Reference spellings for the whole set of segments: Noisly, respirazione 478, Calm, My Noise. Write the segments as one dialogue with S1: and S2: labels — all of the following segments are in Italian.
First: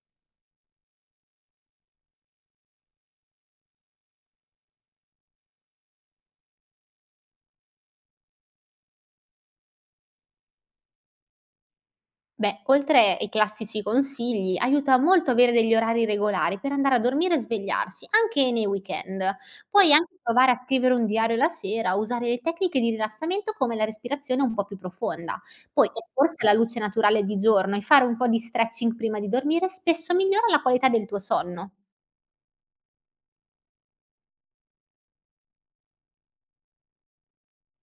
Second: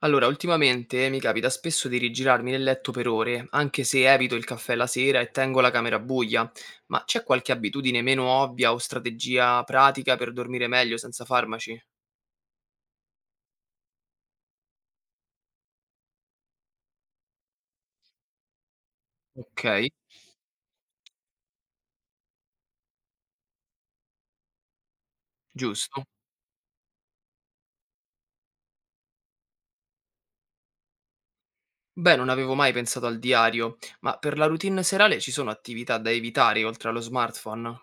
S1: Allora, ultimamente mi capita spesso di rigirarmi nel letto per ore, anche se evito il caffè la sera e tengo la camera buia, ma c'è qualche abitudine meno ovvia o strategia pratica per dormire meglio senza farmaci?
S2: Beh, oltre ai classici consigli, aiuta molto avere degli orari regolari per andare a dormire e svegliarsi, anche nei weekend.
S1: Ok,
S2: Puoi anche provare a scrivere un diario la sera, usare le tecniche di rilassamento come la respirazione un po' più profonda. Poi
S1: giusto.
S2: esporsi alla luce naturale di giorno e fare un po' di stretching prima di dormire spesso migliora la qualità del tuo sonno.
S1: Beh, non avevo mai pensato al diario, ma per la routine serale ci sono attività da evitare oltre allo smartphone?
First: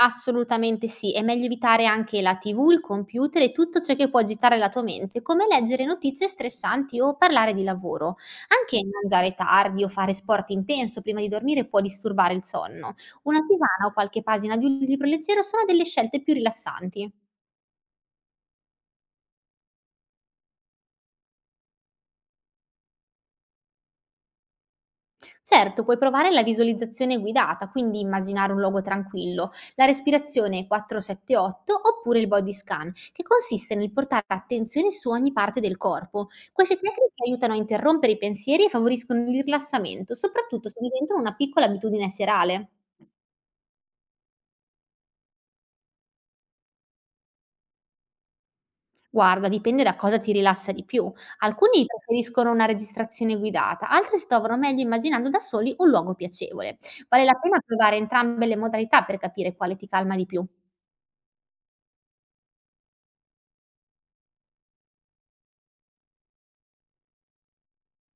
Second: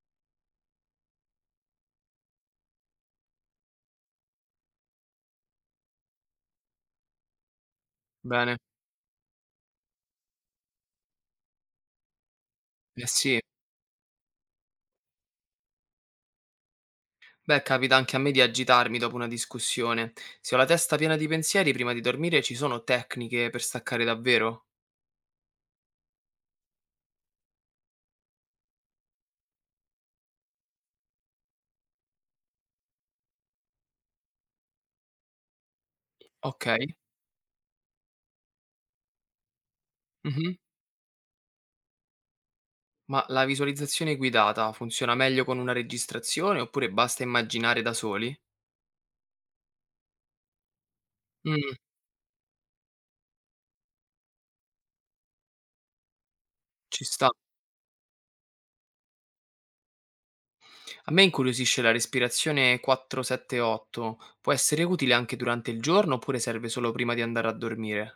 S2: Assolutamente sì, è meglio evitare anche la TV, il computer e tutto ciò che può agitare la tua mente, come leggere notizie stressanti o parlare di lavoro.
S1: Bene.
S2: Anche mangiare tardi o fare sport intenso prima di dormire può disturbare il sonno.
S1: Eh sì.
S2: Una tisana o qualche pagina di un libro leggero sono delle scelte più rilassanti.
S1: Beh, capita anche a me di agitarmi dopo una discussione. Se ho la testa piena di pensieri prima di dormire, ci sono tecniche per staccare davvero?
S2: Certo, puoi provare la visualizzazione guidata, quindi immaginare un luogo tranquillo, la respirazione 478 oppure il body scan, che consiste nel portare attenzione su ogni parte del corpo.
S1: Ok.
S2: Queste tecniche aiutano a interrompere i pensieri e favoriscono il rilassamento,
S1: Mhm.
S2: soprattutto se diventano una piccola abitudine serale.
S1: Ma la visualizzazione guidata funziona meglio con una registrazione oppure basta immaginare da soli?
S2: Guarda, dipende da cosa ti rilassa di più.
S1: Mm,
S2: Alcuni preferiscono una registrazione guidata, altri si trovano meglio immaginando da soli un luogo piacevole.
S1: ci
S2: Vale
S1: sta.
S2: la pena provare entrambe le modalità per capire quale ti calma di più.
S1: A me incuriosisce la respirazione 478. Può essere utile anche durante il giorno oppure serve solo prima di andare a dormire?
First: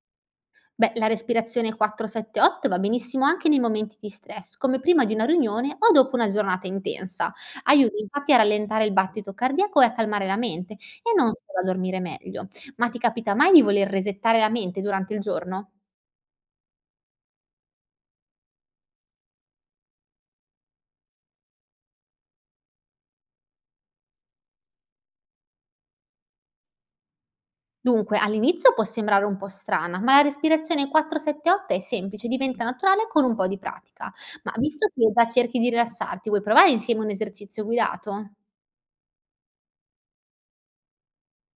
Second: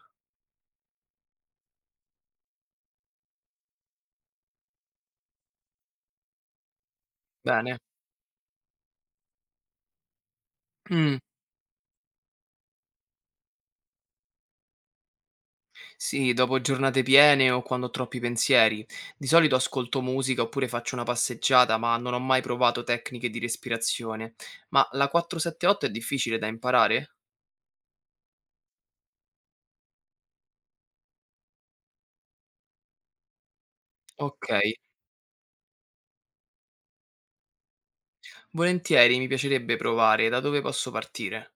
S2: Beh, la respirazione 478 va benissimo anche nei momenti di stress, come prima di una riunione o dopo una giornata intensa.
S1: Bene.
S2: Aiuta infatti a rallentare il battito cardiaco e a calmare la mente e
S1: Mm,
S2: non solo a dormire meglio. Ma ti capita mai di voler resettare la mente durante il giorno?
S1: sì, dopo giornate piene o quando ho troppi pensieri. Di solito ascolto musica oppure faccio una passeggiata, ma non ho mai provato tecniche di respirazione. Ma la 478 è difficile da imparare?
S2: Dunque, all'inizio può sembrare un po' strana, ma la respirazione 478 è semplice, diventa naturale con un po' di pratica.
S1: Ok.
S2: Ma visto che già cerchi di rilassarti, vuoi provare insieme un esercizio guidato?
S1: Volentieri, mi piacerebbe provare. Da dove posso partire?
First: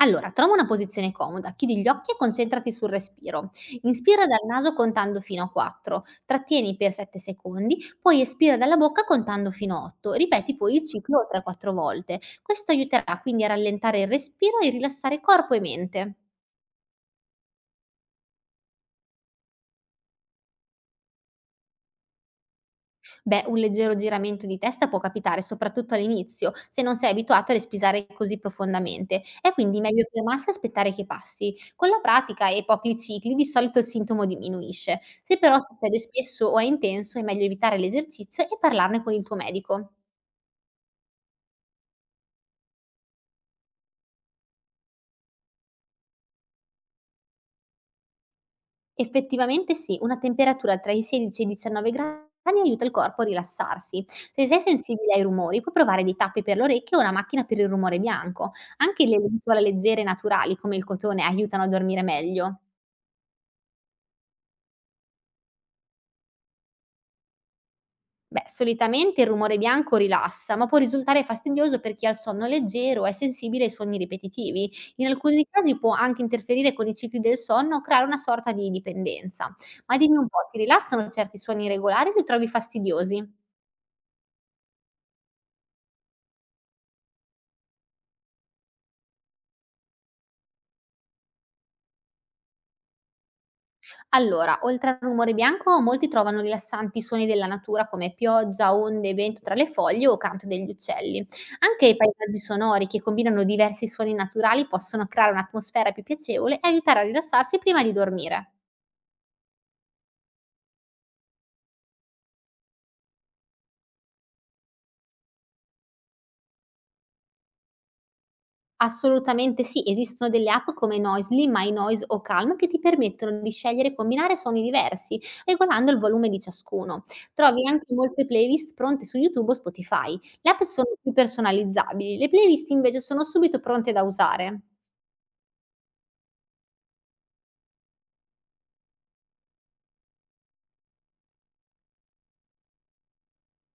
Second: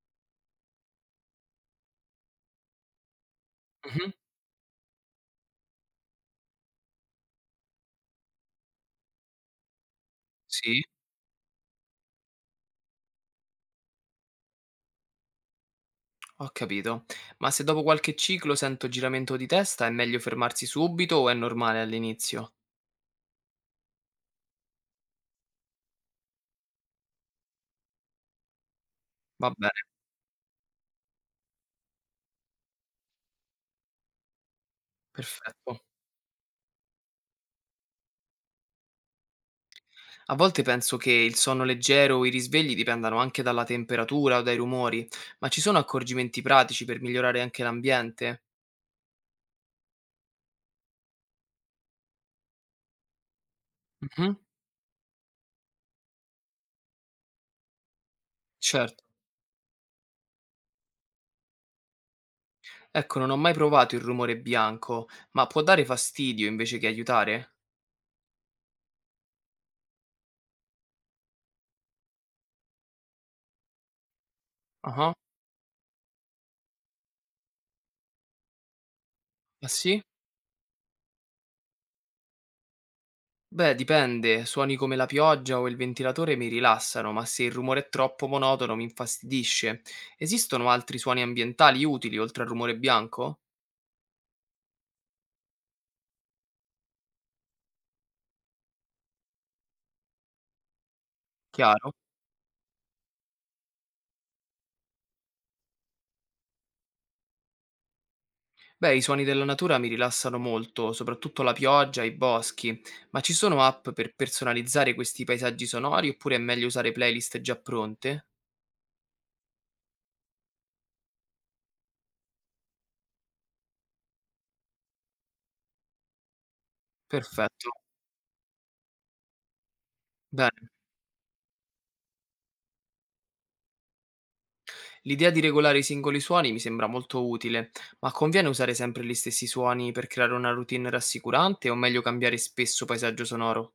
S2: Allora, trova una posizione comoda, chiudi gli occhi e concentrati sul respiro.
S1: Mh-mh.
S2: Inspira dal naso contando fino a 4, trattieni per 7 secondi, poi espira dalla bocca contando fino a 8. Ripeti poi
S1: Sì.
S2: il ciclo 3-4 volte. Questo aiuterà quindi a rallentare il respiro e rilassare corpo e mente.
S1: Ho capito. Ma se dopo qualche ciclo sento giramento di testa, è meglio fermarsi subito o è normale all'inizio?
S2: Beh, un leggero giramento di testa può capitare, soprattutto all'inizio, se non sei abituato a respirare così profondamente.
S1: Va
S2: È quindi
S1: bene,
S2: meglio fermarsi e aspettare che passi. Con la pratica e pochi cicli di solito il sintomo diminuisce. Se però
S1: perfetto.
S2: succede spesso o è intenso, è meglio evitare l'esercizio e parlarne con il tuo medico.
S1: A volte penso che il sonno leggero o i risvegli dipendano anche dalla temperatura o dai rumori, ma ci sono accorgimenti pratici per migliorare anche l'ambiente?
S2: Effettivamente sì, una temperatura tra i 16 e i 19 gradi aiuta il corpo a rilassarsi.
S1: Mh-mh.
S2: Se sei sensibile ai rumori, puoi provare dei tappi per le orecchie o una macchina per il rumore bianco.
S1: Certo.
S2: Anche le lenzuola leggere e naturali, come il cotone, aiutano a dormire meglio.
S1: Ecco, non ho mai provato il rumore bianco, ma può dare fastidio invece che aiutare?
S2: Beh, solitamente il rumore bianco rilassa, ma può risultare fastidioso per chi ha il sonno leggero o è sensibile ai suoni ripetitivi. In
S1: Ah-ah.
S2: alcuni casi può anche interferire con i cicli del sonno o creare una sorta di dipendenza.
S1: Ah ah
S2: Ma
S1: sì?
S2: dimmi un po', ti rilassano certi suoni irregolari o li trovi fastidiosi?
S1: Beh, dipende, suoni come la pioggia o il ventilatore mi rilassano, ma se il rumore è troppo monotono mi infastidisce. Esistono altri suoni ambientali utili oltre al rumore bianco?
S2: Allora, oltre al rumore bianco, molti trovano rilassanti suoni della natura come pioggia, onde, vento tra le foglie o canto degli uccelli. Anche
S1: Chiaro?
S2: i paesaggi sonori che combinano diversi suoni naturali possono creare un'atmosfera più piacevole e aiutare a rilassarsi prima di dormire.
S1: Beh, i suoni della natura mi rilassano molto, soprattutto la pioggia e i boschi, ma ci sono app per personalizzare questi paesaggi sonori oppure è meglio usare playlist già pronte?
S2: Assolutamente sì, esistono delle app come Noisly, My Noise o Calm che ti permettono di scegliere e combinare suoni diversi, regolando il volume di ciascuno. Trovi
S1: Perfetto.
S2: anche molte playlist pronte su YouTube o Spotify. Le app
S1: Bene.
S2: sono più personalizzabili, le playlist invece sono subito pronte da usare.
S1: L'idea di regolare i singoli suoni mi sembra molto utile, ma conviene usare sempre gli stessi suoni per creare una routine rassicurante o meglio cambiare spesso paesaggio sonoro?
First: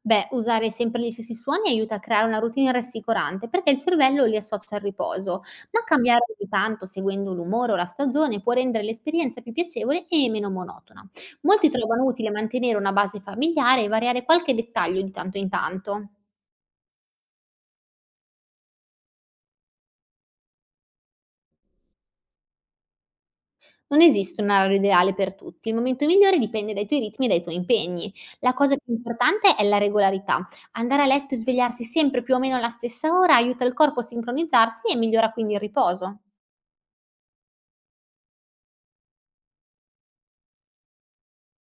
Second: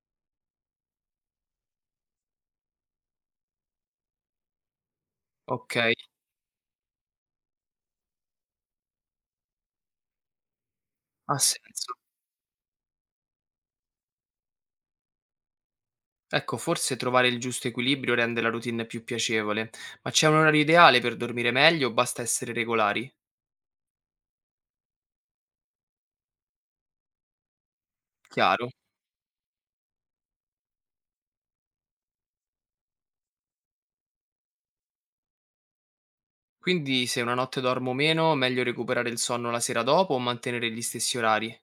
S2: Beh, usare sempre gli stessi suoni aiuta a creare una routine rassicurante perché il cervello li associa al riposo,
S1: Ok,
S2: ma cambiare ogni tanto seguendo l'umore o la stagione può rendere l'esperienza più piacevole e meno monotona.
S1: ha
S2: Molti
S1: senso.
S2: trovano utile mantenere una base familiare e variare qualche dettaglio di tanto in tanto.
S1: Ecco, forse trovare il giusto equilibrio rende la routine più piacevole, ma c'è un orario ideale per dormire meglio o basta essere regolari?
S2: Non esiste un orario ideale per tutti, il momento migliore dipende dai tuoi ritmi e dai tuoi impegni. La
S1: Chiaro.
S2: cosa più importante è la regolarità. Andare a letto e svegliarsi sempre più o meno alla stessa ora aiuta il corpo a sincronizzarsi e migliora quindi il riposo.
S1: Quindi se una notte dormo meno, meglio recuperare il sonno la sera dopo o mantenere gli stessi orari?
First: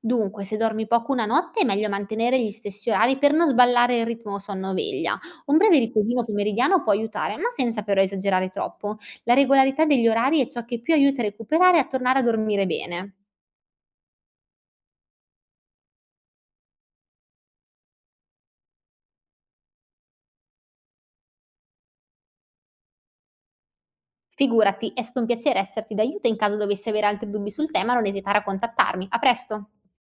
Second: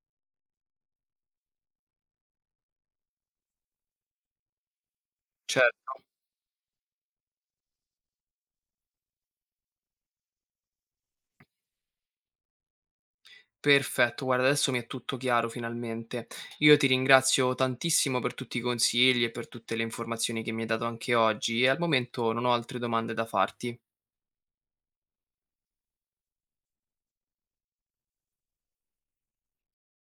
S2: Dunque, se dormi poco una notte è meglio mantenere gli stessi orari per non sballare il ritmo sonno-veglia. Un breve
S1: Certo.
S2: riposino pomeridiano può aiutare, ma senza però esagerare troppo. La regolarità degli orari è ciò che più aiuta a recuperare e a tornare a dormire bene.
S1: Perfetto, guarda, adesso mi è tutto chiaro finalmente. Io ti ringrazio tantissimo per tutti i consigli e per tutte le informazioni che mi hai dato anche oggi e al momento non ho altre domande da farti.
S2: Figurati, è stato un piacere esserti d'aiuto e in caso dovessi avere altri dubbi sul tema non esitare a contattarmi. A presto!